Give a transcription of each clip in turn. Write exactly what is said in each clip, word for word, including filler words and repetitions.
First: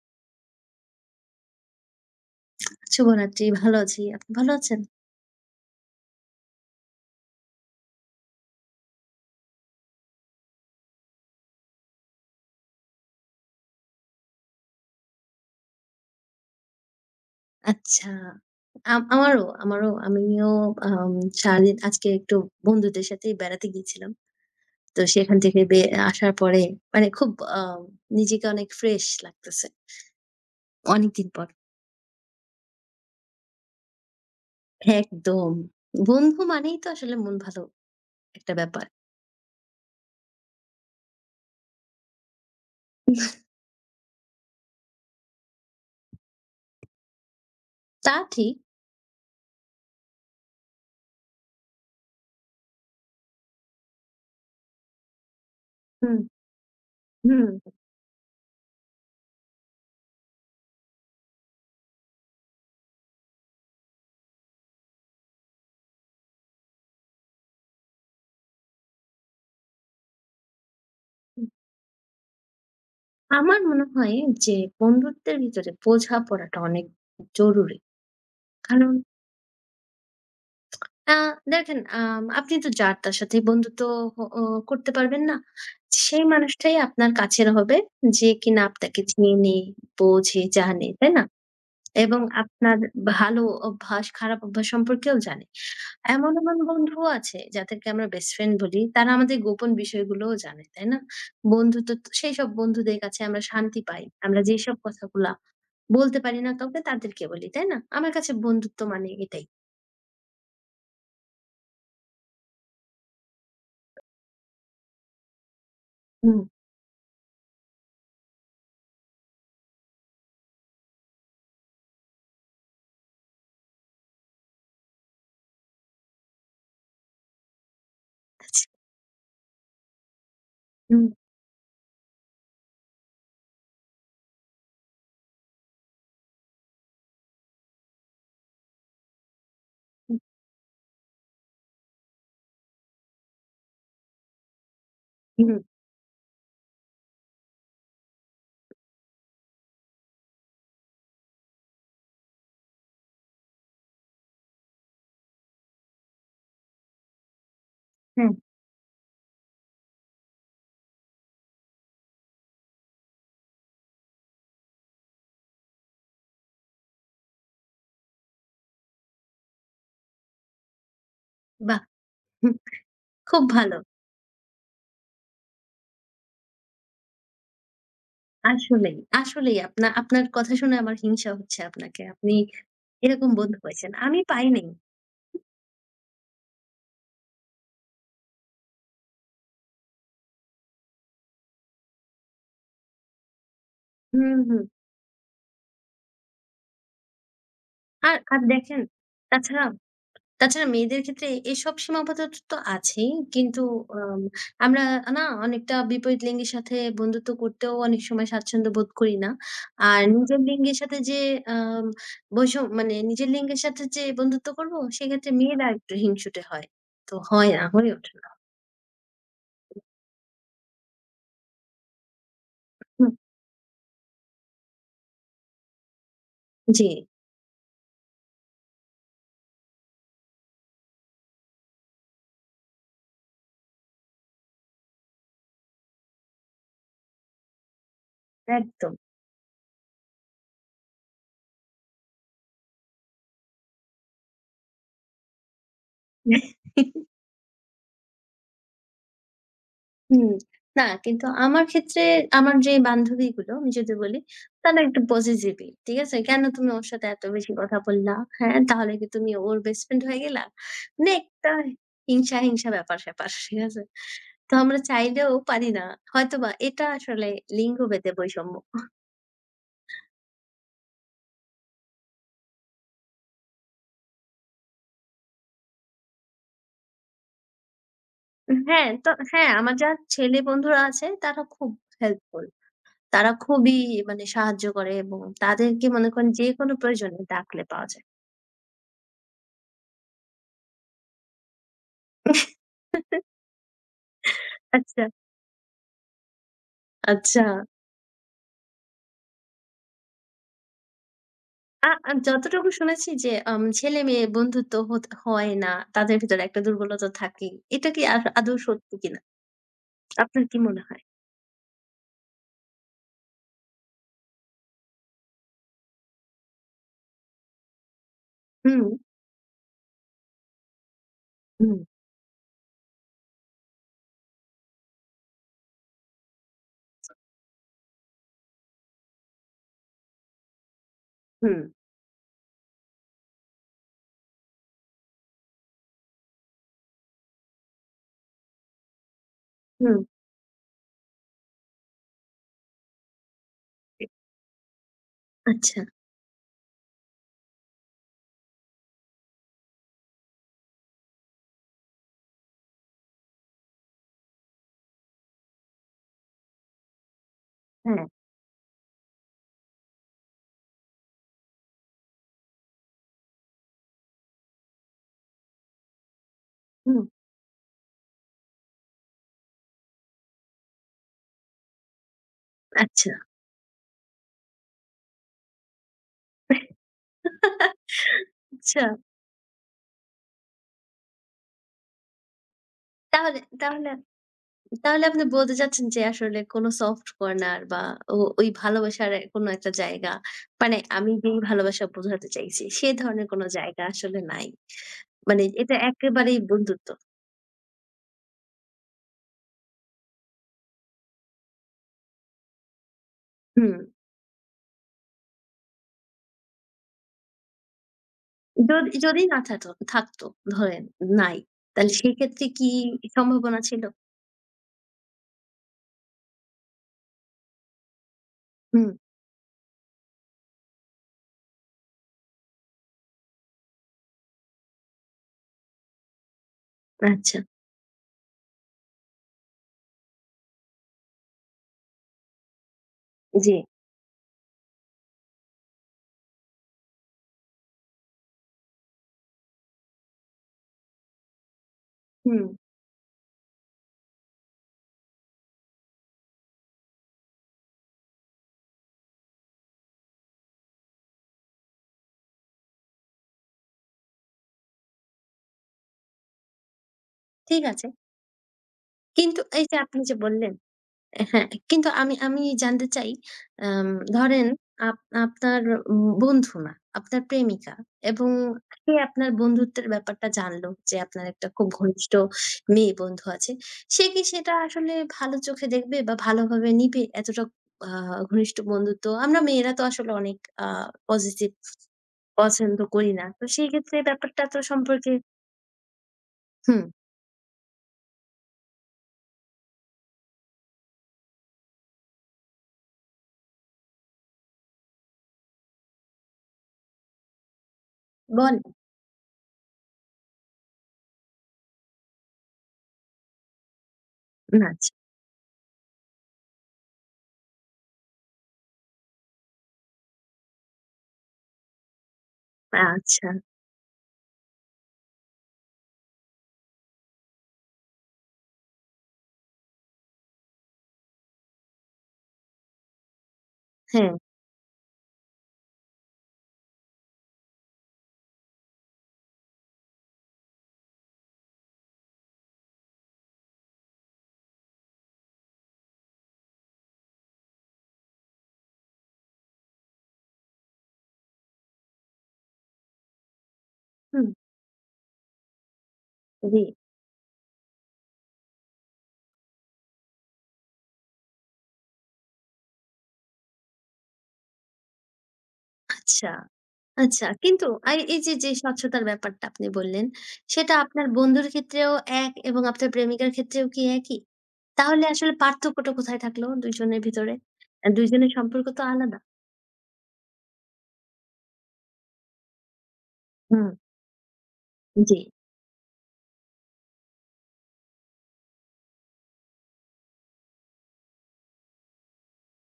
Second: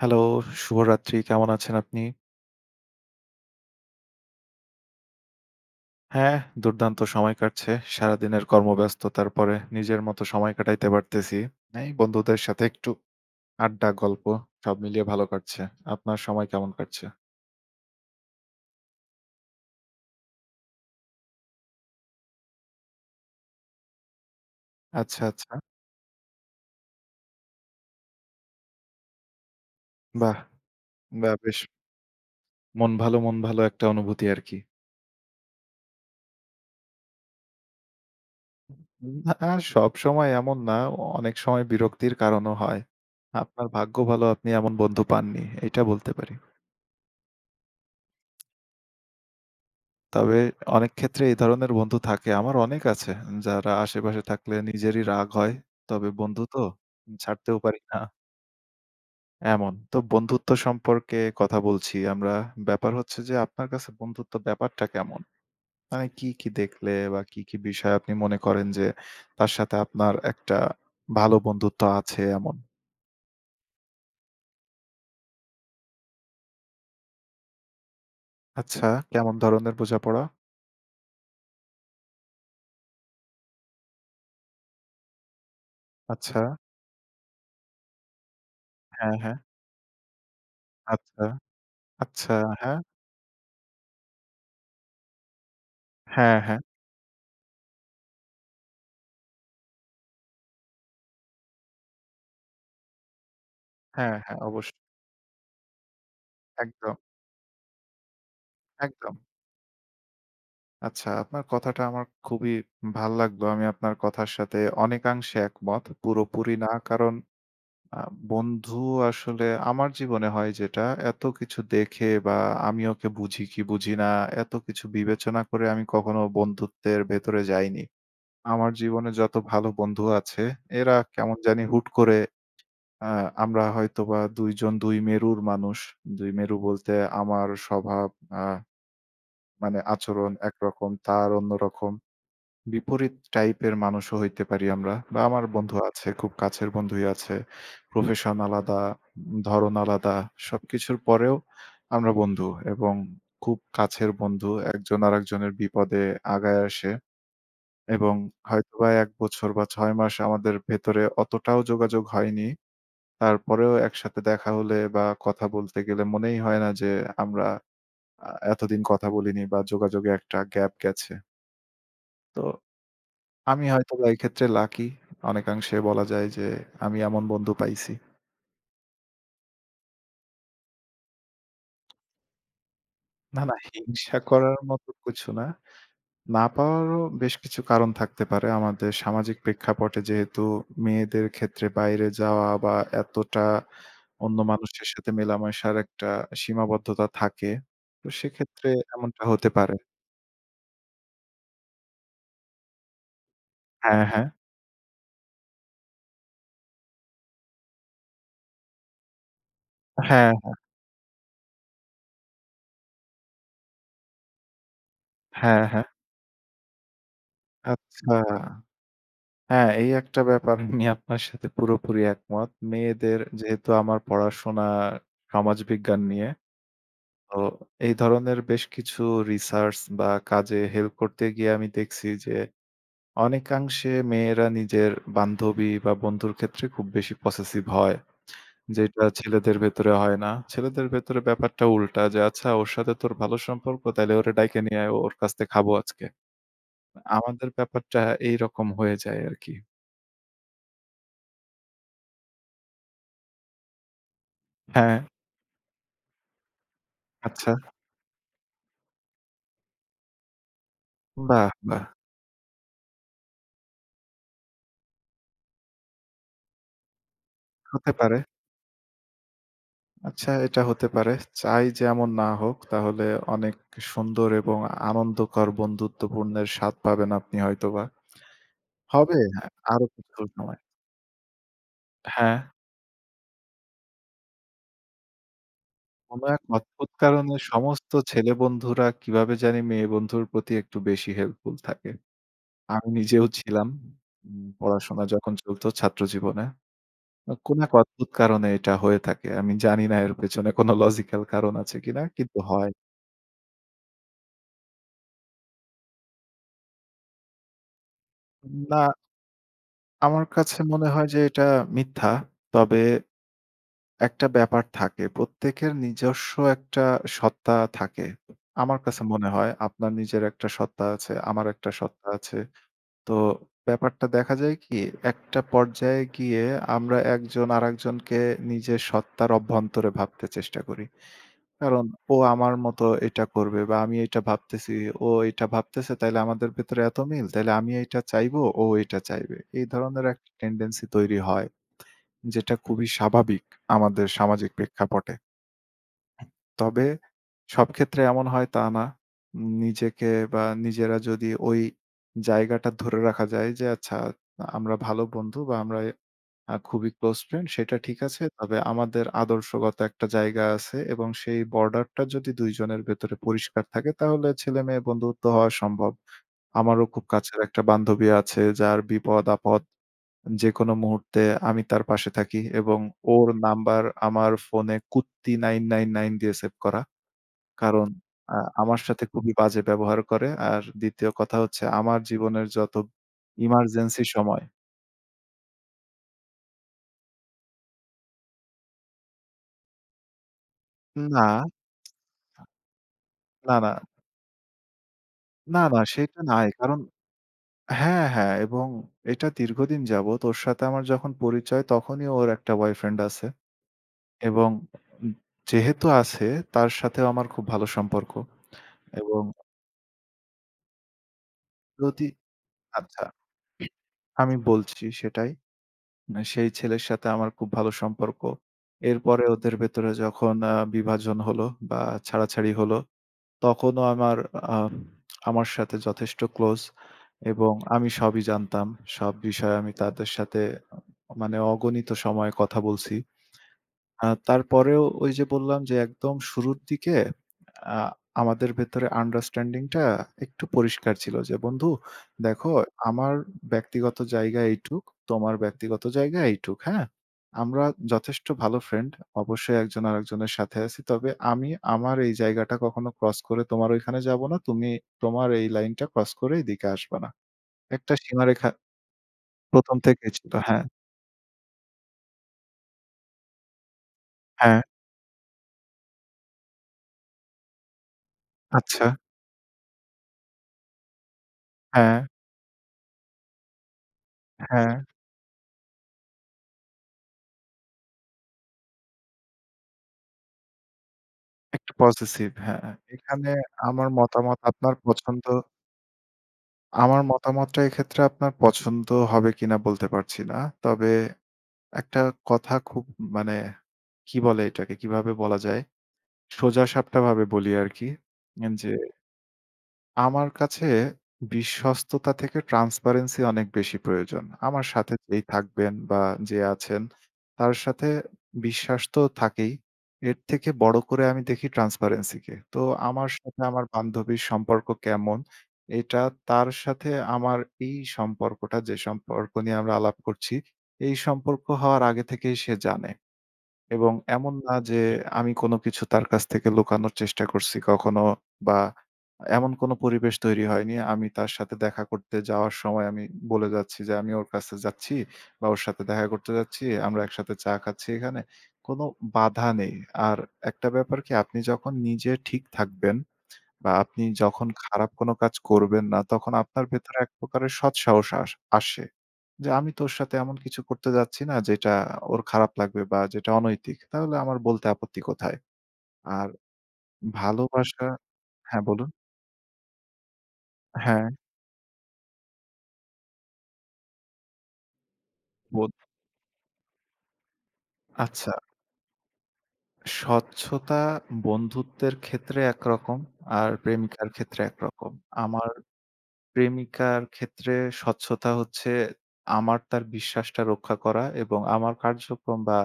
Hello, শুভরাত্রি। কেমন আছেন আপনি? শুভরাত্রি। ভালো আছি। আপনি ভালো আছেন? হ্যাঁ, দুর্দান্ত সময় কাটছে। সারাদিনের কর্মব্যস্ততার পরে নিজের মতো সময় কাটাইতে পারতেছি। এই বন্ধুদের সাথে একটু আড্ডা, গল্প, সব মিলিয়ে ভালো কাটছে। আপনার সময় কেমন কাটছে? আচ্ছা। আম আমারও, আমারও। আমিও আম সারাদিন আজকে একটু বন্ধুদের সাথেই বেড়াতে গিয়েছিলাম। তো আচ্ছা, সেখান আচ্ছা। থেকে বে আসার পরে মানে খুব আ নিজেকে অনেক ফ্রেশ লাগতেছে। বাহ! অনেকদিন বাহ! পর। বেশ মন ভালো, মন ভালো একটা অনুভূতি আরকি। একদম। বন্ধু মানেই তো আসলে মন ভালো একটা ব্যাপার। না, সবসময় এমন না। অনেক সময় বিরক্তির কারণও হয়। আপনার ভাগ্য ভালো, আপনি এমন বন্ধু পাননি। এটা বলতে পারি। তা ঠিক। তবে অনেক ক্ষেত্রে এই ধরনের বন্ধু থাকে। আমার অনেক আছে যারা আশেপাশে থাকলে নিজেরই রাগ হয়। তবে হুম, বন্ধু তো হুম। ছাড়তেও পারি না এমন। তো বন্ধুত্ব সম্পর্কে কথা বলছি আমরা। ব্যাপার হচ্ছে যে আপনার কাছে বন্ধুত্ব ব্যাপারটা কেমন? মানে কি, কি দেখলে বা কি, কি বিষয় আপনি মনে করেন যে তার সাথে আপনার একটা ভালো বন্ধুত্ব আছে এমন? আমার মনে হয় যে বন্ধুত্বের ভিতরে বোঝাপড়াটা অনেক জরুরি। আচ্ছা, কারণ কেমন ধরনের বোঝাপড়া? আ দেখেন আম আপনি তো যার তার সাথেই বন্ধুত্ব হ ও করতে পারবেন না। সেই আচ্ছা, মানুষটাই আপনার কাছের হবে যে কিনা আপনাকে হ্যাঁ, হ্যাঁ, চেনে, বোঝে, জানে, তাই না? আচ্ছা, এবং আচ্ছা, আপনার হ্যাঁ, ভালো অভ্যাস, খারাপ অভ্যাস সম্পর্কেও জানে। এমন, হ্যাঁ, এমন হ্যাঁ, বন্ধুও আছে যাদেরকে আমরা বেস্ট ফ্রেন্ড বলি। তারা আমাদের গোপন বিষয়গুলোও জানে, তাই না? বন্ধুত্ব তো সেইসব বন্ধুদের কাছে আমরা শান্তি পাই। হ্যাঁ, হ্যাঁ, আমরা যেসব অবশ্যই। কথাগুলা বলতে পারি না কাউকে একদম, তাদেরকে বলি, তাই না? আমার কাছে বন্ধুত্ব মানে একদম। এটাই। আচ্ছা, আপনার কথাটা আমার খুবই ভাল লাগলো। আমি আপনার কথার সাথে অনেকাংশে একমত। হুম, পুরোপুরি না, কারণ আ বন্ধু আসলে আমার জীবনে হয় যেটা, এত কিছু দেখে বা আমি ওকে বুঝি কি বুঝি না, এত কিছু বিবেচনা করে আমি কখনো বন্ধুত্বের ভেতরে যাইনি। আচ্ছা, আমার জীবনে যত ভালো বন্ধু আছে, এরা হুম। কেমন জানি হুট করে আ আমরা হয়তোবা দুই জন দুই মেরুর মানুষ। দুই মেরু বলতে আমার স্বভাব, আ মানে আচরণ একরকম, তার অন্যরকম। বিপরীত টাইপের মানুষও হইতে পারি আমরা, বা আমার হুম, বন্ধু আছে, খুব কাছের বন্ধুই আছে। প্রফেশন আলাদা, ধরন আলাদা। সবকিছুর পরেও আমরা বন্ধু এবং খুব কাছের বন্ধু। একজন আরেকজনের বিপদে আগায় আসে এবং হুম। হয়তোবা এক বছর বা ছয় মাস আমাদের ভেতরে অতটাও যোগাযোগ হয়নি। তারপরেও একসাথে দেখা হলে বা কথা বলতে গেলে মনেই হয় না যে আমরা আ এতদিন কথা বলিনি বা যোগাযোগে একটা গ্যাপ গেছে। বাহ! তো হুম, খুব আমি ভালো। হয়তোবা এক্ষেত্রে লাকি, অনেকাংশে বলা যায় যে আমি এমন বন্ধু পাইছি। আসলেই, আসলেই আপনা আপনার কথা শুনে আমার হিংসা হচ্ছে আপনাকে। আপনি এরকম না, না বন্ধু পাইছেন। হিংসা আমি পাই করার নাই। মতো কিছু না। না পাওয়ারও বেশ কিছু কারণ থাকতে পারে। আমাদের সামাজিক প্রেক্ষাপটে যেহেতু মেয়েদের ক্ষেত্রে বাইরে যাওয়া বা এতটা অন্য হুম, হুম। মানুষের সাথে মেলামেশার একটা সীমাবদ্ধতা থাকে। তো আর, আর সেক্ষেত্রে দেখেন এমনটা হতে তাছাড়া, পারে। তাছাড়া মেয়েদের ক্ষেত্রে এসব সীমাবদ্ধতা তো আছেই। কিন্তু হ্যাঁ, আম হ্যাঁ। আমরা না অনেকটা বিপরীত লিঙ্গের সাথে বন্ধুত্ব করতেও অনেক সময় স্বাচ্ছন্দ্য বোধ করি না। আর হ্যাঁ, নিজের লিঙ্গের সাথে যে আম বৈষম মানে নিজের লিঙ্গের সাথে যে বন্ধুত্ব করব সেক্ষেত্রে হ্যাঁ, মেয়েরা হ্যাঁ। একটু হিংসুটে হয়। তো হয় না, হয়ে ওঠে আচ্ছা। না। হ্যাঁ, এই একটা ব্যাপার আমি আপনার সাথে পুরোপুরি একমত। হুম, মেয়েদের যেহেতু আমার পড়াশোনা সমাজবিজ্ঞান নিয়ে, জি, তো এই ধরনের বেশ কিছু রিসার্চ বা কাজে হেল্প করতে গিয়ে আমি দেখছি যে অনেকাংশে মেয়েরা নিজের বান্ধবী বা বন্ধুর ক্ষেত্রে খুব বেশি পসেসিভ হয়। একদম। যেটা ছেলেদের ভেতরে হয় না। ছেলেদের ভেতরে ব্যাপারটা উল্টা, যে, "আচ্ছা, ওর সাথে তোর ভালো সম্পর্ক, তাইলে ওরে ডাইকা নিয়ে আয়, ওর কাছ থেকে খাবো আজকে।" আমাদের ব্যাপারটা এইরকম হয়ে যায় আরকি। হুম, না কিন্তু আমার ক্ষেত্রে আমার যে বান্ধবীগুলো আমি যদি বলি, তারা হ্যাঁ, একটু পজিটিভই। ঠিক আছে? "কেন তুমি ওর সাথে এত আচ্ছা। বেশি কথা বললা? হ্যাঁ, তাহলে কি তুমি ওর বেস্ট ফ্রেন্ড হয়ে গেলা?" মানে বাহ! একটা বাহ! হিংসা, হিংসা ব্যাপার-স্যাপার। ঠিক আছে? তো আমরা চাইলেও পারি না। হয়তোবা এটা আসলে হতে লিঙ্গভেদে পারে। বৈষম্য। আচ্ছা, এটা হতে পারে। চাই যে এমন না হোক। তাহলে অনেক সুন্দর এবং আনন্দকর বন্ধুত্বপূর্ণের স্বাদ পাবেন আপনি হয়তোবা। হ্যাঁ, তো হবে, হ্যাঁ, হ্যাঁ, আমার আরো যা কিছু ছেলে সময়। বন্ধুরা আছে তারা খুব হ্যাঁ, হেল্পফুল। তারা খুবই মানে সাহায্য করে এবং তাদেরকে মনে কোন করেন এক যেকোনো অদ্ভুত প্রয়োজনে কারণে ডাকলে পাওয়া সমস্ত যায়। ছেলে বন্ধুরা কিভাবে জানি মেয়ে বন্ধুর প্রতি একটু বেশি হেল্পফুল থাকে। আমি নিজেও ছিলাম। উম আচ্ছা, পড়াশোনা যখন চলত ছাত্র জীবনে। আচ্ছা। কোন এক অদ্ভুত কারণে এটা হয়ে থাকে। আমি জানি না এর পেছনে কোন লজিক্যাল কারণ আছে আ কিনা, আ কিন্তু যতটুকু হয়। শুনেছি যে আম ছেলে-মেয়ে বন্ধুত্ব হত হয় না। তাদের ভিতরে একটা দুর্বলতা থাকেই। এটা কি আ আদৌ না, সত্যি কিনা? আমার আপনার কি কাছে মনে মনে হয়? হয় যে এটা মিথ্যা। তবে একটা ব্যাপার থাকে। প্রত্যেকের নিজস্ব একটা সত্তা থাকে। আমার হুম, কাছে মনে হয় আপনার নিজের একটা সত্তা আছে, আমার একটা হুম, সত্তা আছে। তো ব্যাপারটা দেখা যায় কি একটা পর্যায়ে গিয়ে আমরা একজন আরেকজনকে নিজের সত্তার অভ্যন্তরে ভাবতে চেষ্টা করি। হুম, কারণ ও আমার মতো এটা করবে, বা আমি এটা ভাবতেছি, ও এটা ভাবতেছে, তাইলে আমাদের ভেতরে এত মিল, তাইলে আমি এটা চাইবো, ও এটা চাইবে। এই হুম। ধরনের একটা টেনডেন্সি তৈরি হয়, যেটা খুবই স্বাভাবিক আমাদের সামাজিক প্রেক্ষাপটে। আচ্ছা, তবে সব ক্ষেত্রে এমন হয় তা না। উম, নিজেকে বা নিজেরা যদি ওই জায়গাটা ধরে রাখা যায় যে আচ্ছা আমরা ভালো বন্ধু বা আমরা আ খুবই ক্লোজ ফ্রেন্ড, সেটা ঠিক হ্যাঁ, আছে। তবে আমাদের আদর্শগত একটা জায়গা আছে এবং সেই বর্ডারটা যদি দুই জনের ভেতরে পরিষ্কার থাকে তাহলে ছেলেমেয়ে বন্ধুত্ব হওয়া সম্ভব। আমারও খুব হুম, কাছের একটা বান্ধবী আছে যার বিপদ-আপদ যেকোনো মুহূর্তে আমি তার পাশে থাকি, এবং আচ্ছা। ওর নাম্বার আমার ফোনে কুত্তি নাইন নাইন নাইন দিয়ে সেভ করা। কারণ আ আমার আচ্ছা। সাথে খুবই বাজে ব্যবহার করে। আর দ্বিতীয় কথা হচ্ছে আমার জীবনের যত তাহলে তাহলে ইমার্জেন্সি সময়। তাহলে আপনি বলতে চাচ্ছেন যে আসলে কোন সফট কর্নার বা ও ওই ভালোবাসার এ কোনো একটা জায়গা, মানে আমি না, যেই ভালোবাসা বোঝাতে চাইছি সে ধরনের কোন না, না। জায়গা আসলে নাই। মানে না, এটা না সেটা একেবারেই নাই। কারণ বন্ধুত্ব। হ্যাঁ, হ্যাঁ, এবং এটা দীর্ঘদিন যাবৎ। ওর সাথে আমার যখন পরিচয় তখনই ওর একটা বয়ফ্রেন্ড আছে হুম। এবং উম যেহেতু আছে, তার সাথেও আমার খুব ভালো সম্পর্ক, যদি এবং যদি না থাতো থাকতো ধরেন নাই। তাহলে যদি সেক্ষেত্রে কি আচ্ছা সম্ভাবনা ছিল? আমি বলছি সেটাই। আ সেই ছেলের সাথে আমার খুব ভালো সম্পর্ক। হুম, এরপরে ওদের ভেতরে যখন আ বিভাজন হলো বা ছাড়াছাড়ি হলো, তখনও আমার আ আমার সাথে যথেষ্ট ক্লোজ, আচ্ছা। এবং আমি সবই জানতাম। সব বিষয়ে আমি তাদের সাথে, মানে অগণিত সময় কথা বলছি। জি। আ তারপরেও ওই যে বললাম যে একদম শুরুর দিকে আ আমাদের ভেতরে আন্ডারস্ট্যান্ডিং টা একটু পরিষ্কার ছিল যে, "বন্ধু হুম, দেখো, আমার ব্যক্তিগত জায়গা এইটুক, তোমার ব্যক্তিগত জায়গা এইটুক, হ্যাঁ? আমরা যথেষ্ট ভালো ফ্রেন্ড। অবশ্যই একজন আরেকজনের সাথে আছি। তবে আমি আমার এই জায়গাটা কখনো ক্রস করে তোমার ওইখানে যাব না। তুমি তোমার এই লাইনটা ক্রস করে এদিকে আসবা না।" ঠিক আছে। একটা সীমারেখা কিন্তু এই প্রথম যে আপনি থেকেই যে ছিল। বললেন হ্যাঁ, হ্যাঁ, কিন্তু আমি আমি জানতে চাই আম ধরেন হ্যাঁ, আপ আপনার উম বন্ধু না, আপনার প্রেমিকা এবং আচ্ছা, সে আপনার বন্ধুত্বের ব্যাপারটা জানলো যে আপনার একটা খুব হ্যাঁ, ঘনিষ্ঠ মেয়ে বন্ধু আছে। সে কি সেটা হ্যাঁ। আসলে ভালো চোখে দেখবে বা ভালোভাবে নিবে? এতটা আ ঘনিষ্ঠ বন্ধুত্ব আমরা মেয়েরা তো আসলে অনেক আ পজিটিভ একটা পজেসিভ, হ্যাঁ, হ্যাঁ। পছন্দ করি না। এখানে তো সেই আমার ক্ষেত্রে মতামত ব্যাপারটা তো আপনার সম্পর্কে পছন্দ, হুম, আমার মতামতটা এক্ষেত্রে আপনার পছন্দ হবে কিনা বলতে পারছি না। তবে একটা কথা খুব, মানে কি বলে এটাকে? কিভাবে বলা যায়? সোজাসাপটা ভাবে বলি আরকি। বলেন। যে আমার কাছে বিশ্বস্ততা থেকে ট্রান্সপারেন্সি অনেক বেশি প্রয়োজন। আমার আচ্ছা, সাথে যেই থাকবেন বা যে আছেন তার সাথে বিশ্বাস তো থাকেই। এর থেকে বড় করে আমি দেখি ট্রান্সপারেন্সি কে। তো আমার আচ্ছা। সাথে আমার বান্ধবীর সম্পর্ক কেমন? এটা, তার সাথে আমার এই সম্পর্কটা, যে সম্পর্ক নিয়ে আমরা আলাপ করছি, এই সম্পর্ক হওয়ার আগে থেকেই সে জানে। এবং হ্যাঁ, এমন না যে আমি কোনো কিছু তার কাছ থেকে লুকানোর চেষ্টা করছি কখনো, বা এমন কোনো পরিবেশ তৈরি হয়নি। আমি তার সাথে দেখা করতে যাওয়ার সময় আমি বলে যাচ্ছি যে আমি ওর কাছে যাচ্ছি বা ওর সাথে দেখা করতে যাচ্ছি। আমরা একসাথে চা খাচ্ছি এখানে। কোনো বাধা নেই। আর একটা ব্যাপার কি, আপনি যখন নিজে ঠিক থাকবেন বা আপনি হুম, যখন খারাপ কোনো কাজ করবেন না, তখন জি, আপনার ভেতরে এক প্রকারের সৎসাহস আস আসে। যে আমি তোর সাথে এমন কিছু করতে যাচ্ছি না যেটা ওর খারাপ লাগবে বা যেটা অনৈতিক। তাহলে আমার বলতে আপত্তি কোথায়? আর আচ্ছা। আচ্ছা, কিন্তু ভালোবাসা, আর এই যে, যে হ্যাঁ, বলুন। স্বচ্ছতার ব্যাপারটা আপনি বললেন, সেটা হ্যাঁ, আপনার বন্ধুর ক্ষেত্রেও এক এবং আপনার প্রেমিকার ক্ষেত্রেও কি একই? তাহলে আসলে বোধ, পার্থক্যটা কোথায় থাকলো দুই জনের ভিতরে? আ দুই জনের আচ্ছা, সম্পর্ক তো আলাদা। স্বচ্ছতা বন্ধুত্বের ক্ষেত্রে একরকম, আর হুম। প্রেমিকার ক্ষেত্রে একরকম। জি। আমার প্রেমিকার ক্ষেত্রে স্বচ্ছতা হচ্ছে আমার তার বিশ্বাসটা রক্ষা করা এবং আমার কার্যক্রম বা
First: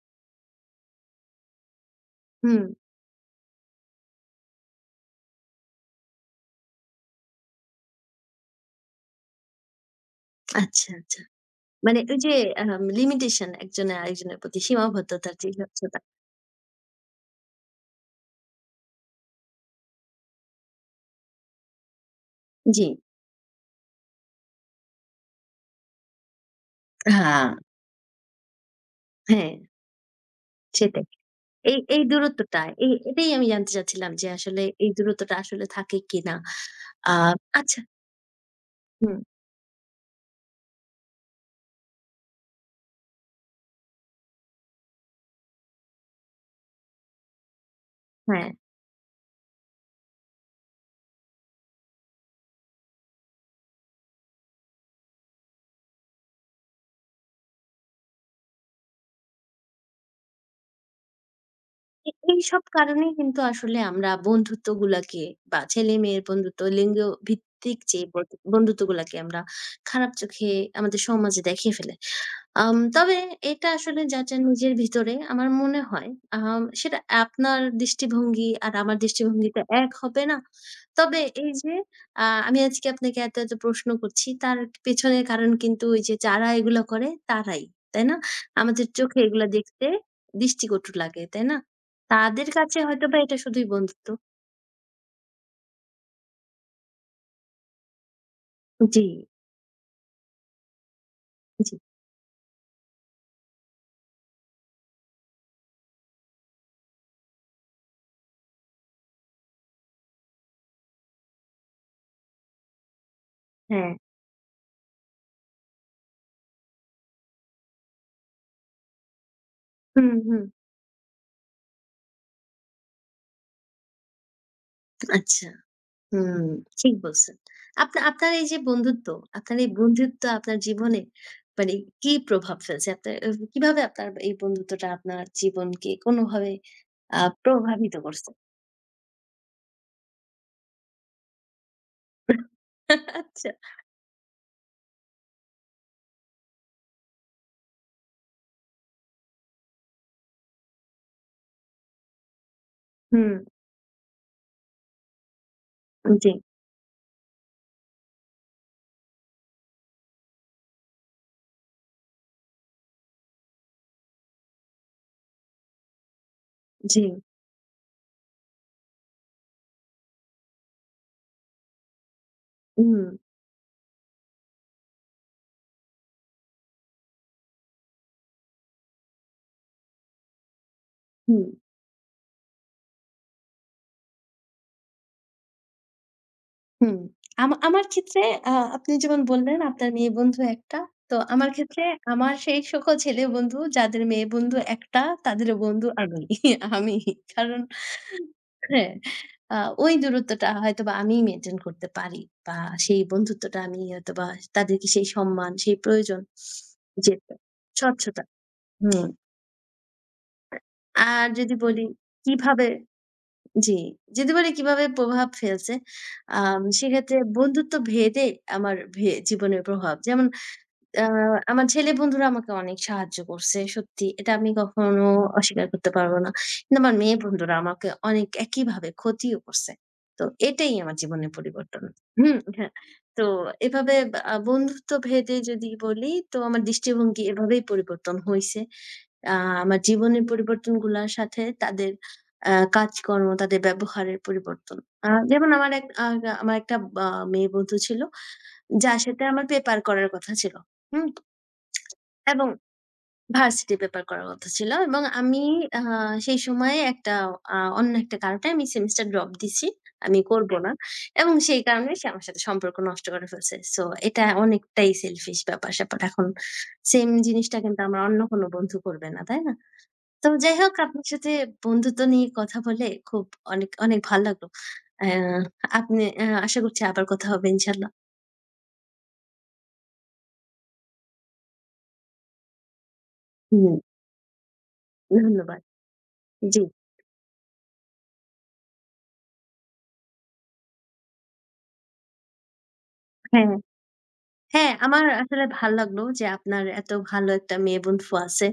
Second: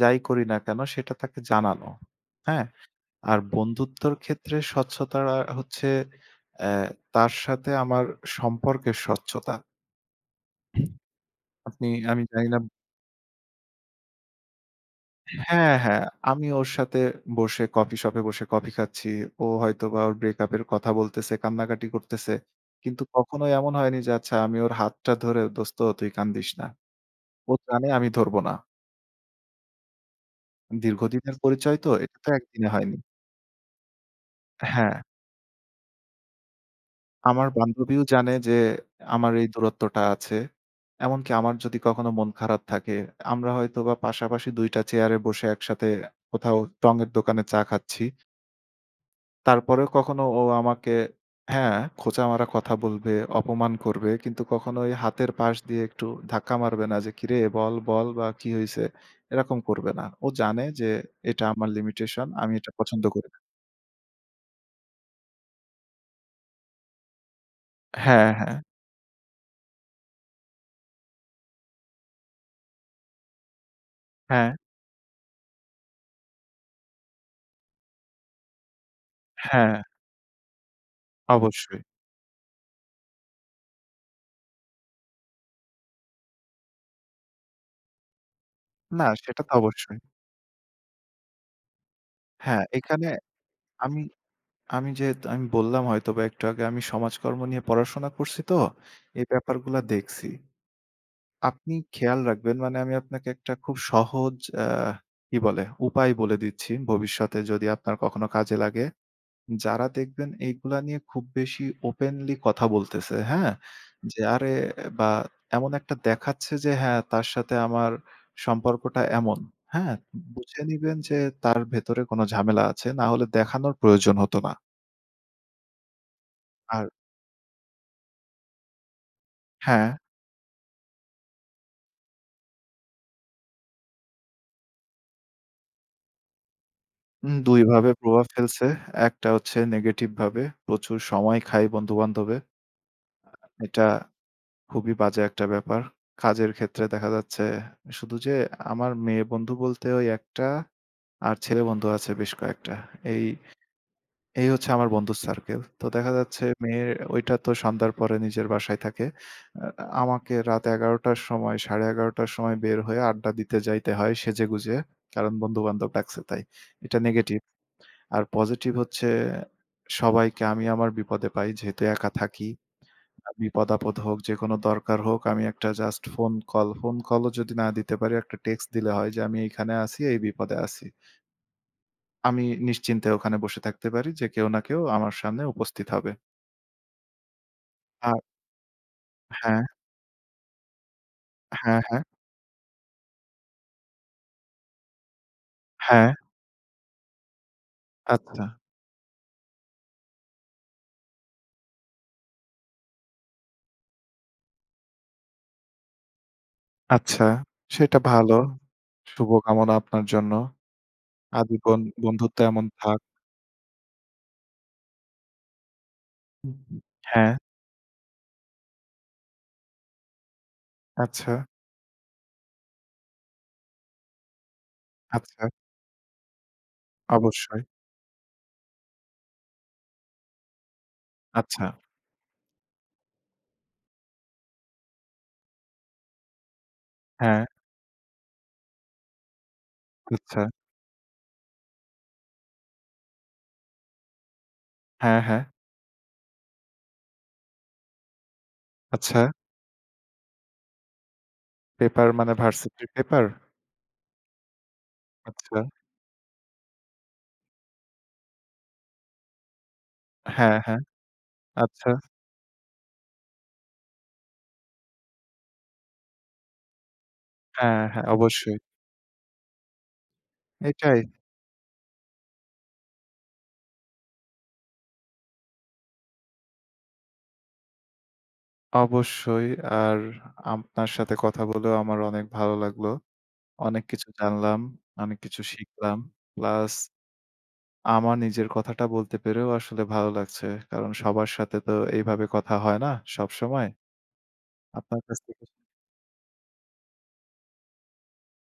যাই করি না কেন সেটা তাকে জানানো। হুম, হ্যাঁ? আর বন্ধুত্বর ক্ষেত্রে স্বচ্ছতা হচ্ছে অ্যা তার সাথে আমার সম্পর্কের স্বচ্ছতা। আচ্ছা, আচ্ছা। আপনি মানে ওই আমি যে জানি না। আম লিমিটেশন একজনের আরেকজনের প্রতি সীমাবদ্ধতার যে হ্যাঁ, স্বচ্ছতা। হ্যাঁ। আমি ওর সাথে বসে, কফি শপে বসে কফি খাচ্ছি। ও হয়তোবা ওর ব্রেকআপ এর কথা বলতেছে, কান্নাকাটি করতেছে। জি। কিন্তু কখনোই এমন হয়নি যে আচ্ছা আমি ওর হাতটা ধরে, "দোস্ত তুই কান্দিস না।" হ্যাঁ। ও জানে আমি ধরব না। হ্যাঁ, সেটাই। দীর্ঘদিনের এই পরিচয়, তো এই এটা তো দূরত্বটা একদিনে এই হয়নি। এটাই আমি জানতে চাচ্ছিলাম যে আসলে এই হ্যাঁ। দূরত্বটা আসলে থাকে কিনা? আ আমার আচ্ছা বান্ধবীও জানে যে হুম, আমার এই দূরত্বটা আছে। এমনকি আমার যদি কখনো মন খারাপ থাকে, আমরা হয়তোবা পাশাপাশি দুই টা চেয়ারে বসে একসাথে কোথাও টঙের দোকানে চা খাচ্ছি। হ্যাঁ। তারপরেও কখনো ও আমাকে, হ্যাঁ, খোঁচা মারা কথা বলবে, অপমান করবে। কিন্তু কখনোই হাতের পাশ দিয়ে একটু ধাক্কা মারবে না যে, "কিরে বল, বল, বা কি হইছে?" এরকম করবে না। ও জানে যে এটা আমার এ লিমিটেশন, আমি এইসব এটা পছন্দ কারণেই করি না। কিন্তু আসলে আমরা বন্ধুত্বগুলাকে বা ছেলে-মেয়ের বন্ধুত্ব, লিঙ্গ ভিত্তিক যে হ্যাঁ, বত হ্যাঁ, বন্ধুত্বগুলাকে আমরা খারাপ চোখে আমাদের সমাজে দেখিয়ে ফেলে। আম তবে এটা আসলে যার, যার হ্যাঁ, নিজের ভিতরে আমার মনে হয় আম সেটা আপনার দৃষ্টিভঙ্গি আর আমার দৃষ্টিভঙ্গিটা হ্যাঁ, এক হবে না। তবে এই যে অবশ্যই। আ আমি আজকে আপনাকে এত, এত প্রশ্ন করছি তার পেছনের কারণ কিন্তু ওই যে যারা এগুলা করে তারাই, তাই না? আমাদের না, চোখে সেটা এগুলা তো দেখতে অবশ্যই। দৃষ্টিকটু লাগে, তাই না? তাদের হ্যাঁ, কাছে এখানে হয়তোবা এটা শুধুই আমি বন্ধুত্ব। আমি যে, আমি বললাম হয়তোবা একটু আগে, আমি সমাজকর্ম নিয়ে পড়াশোনা করছি তো, জি, এই ব্যাপারগুলা দেখছি। আপনি জি। খেয়াল রাখবেন, মানে আমি আপনাকে একটা খুব সহজ, আ কি বলে, উপায় বলে দিচ্ছি। ভবিষ্যতে যদি আপনার কখনো কাজে লাগে। যারা দেখবেন এইগুলা নিয়ে খুব বেশি ওপেনলি কথা বলতেছে, হ্যাঁ? হ্যাঁ। যে আরে, বা এমন একটা দেখাচ্ছে যে হ্যাঁ, তার সাথে আমার সম্পর্কটা এমন, হ্যাঁ? হুম, হুম। বুঝে নিবেন যে তার ভেতরে কোনো ঝামেলা আছে। না হলে দেখানোর প্রয়োজন হতো না। আচ্ছা। হুম, আর ঠিক বলছেন। আপনা আপনার এই যে বন্ধুত্ব, আপনার এই হ্যাঁ, বন্ধুত্ব আপনার জীবনে মানে কি প্রভাব ফেলছে? আপনার এ কিভাবে আপনার এই বন্ধুত্বটা আপনার জীবনকে কোনভাবে আ উম দুই ভাবে প্রভাবিত প্রভাব করছে? ফেলছে। একটা হচ্ছে নেগেটিভ ভাবে। প্রচুর সময় খাই বন্ধু-বান্ধবে। আচ্ছা। এটা খুবই বাজে একটা ব্যাপার। কাজের ক্ষেত্রে দেখা যাচ্ছে শুধু যে আমার মেয়ে বন্ধু বলতে ওই একটা, আর ছেলে বন্ধু আছে বেশ কয়েকটা। এই, হুম, এই হচ্ছে আমার বন্ধুর সার্কেল। তো দেখা জি, যাচ্ছে মেয়ের ওইটা তো সন্ধ্যার পরে নিজের বাসায় থাকে। আ আমাকে রাত ১১ঃ শূন্য শূন্য র সময়, সাড়ে এগারো র সময় বের হয়ে আড্ডা দিতে যাইতে হয় সেজেগুজে। কারণ বন্ধু-বান্ধব ডাকছে তাই। এটা জি, নেগেটিভ। আর পজিটিভ হচ্ছে সবাইকে আমি আমার বিপদে পাই। যেহেতু একা থাকি। হুম, আ বিপদ-আপদ হোক, যেকোনো দরকার হোক, আমি একটা জাস্ট ফোন কল, ফোন কলও যদি না দিতে পারি একটা টেক্সট দিলে হয় যে আমি এইখানে আছি, এই বিপদে আছি। হুম। আমি নিশ্চিন্তে ওখানে বসে থাকতে পারি যে কেউ না কেউ আমার সামনে উপস্থিত হবে। হুম, আমা আমার আর ক্ষেত্রে আ আপনি যেমন বললেন হ্যাঁ, আপনার মেয়ে বন্ধু একটা। তো আমার হ্যাঁ, ক্ষেত্রে হ্যাঁ, আমার সেই সকল ছেলে বন্ধু যাদের মেয়ে বন্ধু একটা তাদের বন্ধু হ্যাঁ, আমি, আমি। কারণ আচ্ছা, হ্যাঁ, আ ওই দূরত্বটা হয়তোবা আমিই মেইনটেইন করতে পারি বা সেই বন্ধুত্বটা আমি হয়তোবা তাদেরকে সেই সম্মান, সেই প্রয়োজন যে আচ্ছা। সেটা স্বচ্ছতা। ভালো। হুম। শুভকামনা আপনার জন্য। আর যদি আজীবন বলি বন্ধুত্ব এমন কিভাবে থাক। জি, যেতে পারে কিভাবে প্রভাব ফেলছে। আম সেক্ষেত্রে হ্যাঁ, বন্ধুত্ব ভেদে আমার ভে জীবনের প্রভাব। যেমন আ আচ্ছা, আমার ছেলে বন্ধুরা আমাকে অনেক সাহায্য করছে। সত্যি এটা আমি কখনো আচ্ছা, অস্বীকার করতে পারব না। কিন্তু আমার মেয়ে বন্ধুরা অবশ্যই। আমাকে অনেক একইভাবে ক্ষতিও করছে। তো এটাই আমার জীবনের আচ্ছা, পরিবর্তন। হুম, হ্যাঁ। তো এভাবে আ বন্ধুত্ব ভেদে যদি বলি তো আমার দৃষ্টিভঙ্গি হ্যাঁ, এভাবেই পরিবর্তন হইছে। আ আমার জীবনের আচ্ছা, পরিবর্তনগুলার সাথে তাদের আ কাজকর্ম, তাদের ব্যবহারের পরিবর্তন। আ হ্যাঁ, হ্যাঁ, যেমন আমার এক আ আমার একটা আ মেয়ে বন্ধু ছিল, যার আচ্ছা। সাথে আমার পেপার করার কথা ছিল। হুম? পেপার মানে এবং ভার্সিটির পেপার? ভার্সিটি পেপার করার কথা ছিল এবং আমি আচ্ছা, আ সেই সময়ে একটা আ অন্য একটা কারণে আমি সেমিস্টার ড্রপ দিছি। আমি করব হ্যাঁ, না। হ্যাঁ, এবং সেই আচ্ছা, কারণে সে আমার সাথে সম্পর্ক নষ্ট করে ফেলছে। সো এটা অনেকটাই সেলফিশ ব্যাপার-স্যাপার। এখন সেম জিনিসটা কিন্তু হ্যাঁ, আমার হ্যাঁ, অন্য কোন অবশ্যই। বন্ধু করবে না, তাই না? তো যাই হোক এটাই, আপনার সাথে বন্ধুত্ব নিয়ে কথা বলে খুব অনেক, অনেক ভাল লাগলো। আ আপনি আ আশা করছি আবার কথা হবে ইনশাআল্লাহ। অবশ্যই। আর আপনার সাথে কথা বলেও আমার অনেক ভালো লাগলো। হুম, অনেক কিছু জানলাম, অনেক কিছু ধন্যবাদ। শিখলাম। জি, প্লাস আমার নিজের কথাটা বলতে পেরেও আসলে ভালো লাগছে। কারণ সবার সাথে তো এইভাবে কথা হয় না হ্যাঁ, সবসময়। হ্যাঁ, আপনার আমার কাছ থেকে আসলে ভাল লাগলো যে আপনার এত ভালো একটা মেয়ে বন্ধু আছে।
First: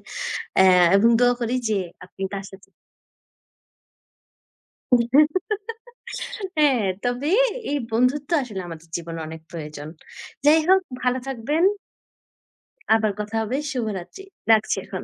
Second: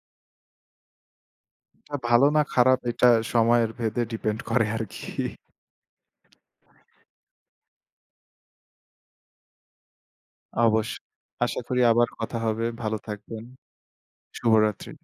অ্যা এবং দোয়া করি যে শিক্ষা আপনি ভালো না তার সাথে খারাপ, এটা সময়ের ভেদে ডিপেন্ড করে আরকি। হ্যাঁ, তবে এই বন্ধুত্ব আসলে আমাদের জীবনে অনেক প্রয়োজন। যাই হোক অবশ্যই। ভালো আশা থাকবেন। করি আবার কথা হবে। ভালো আবার কথা থাকবেন। হবে। শুভরাত্রি। রাখছি শুভরাত্রি। এখন।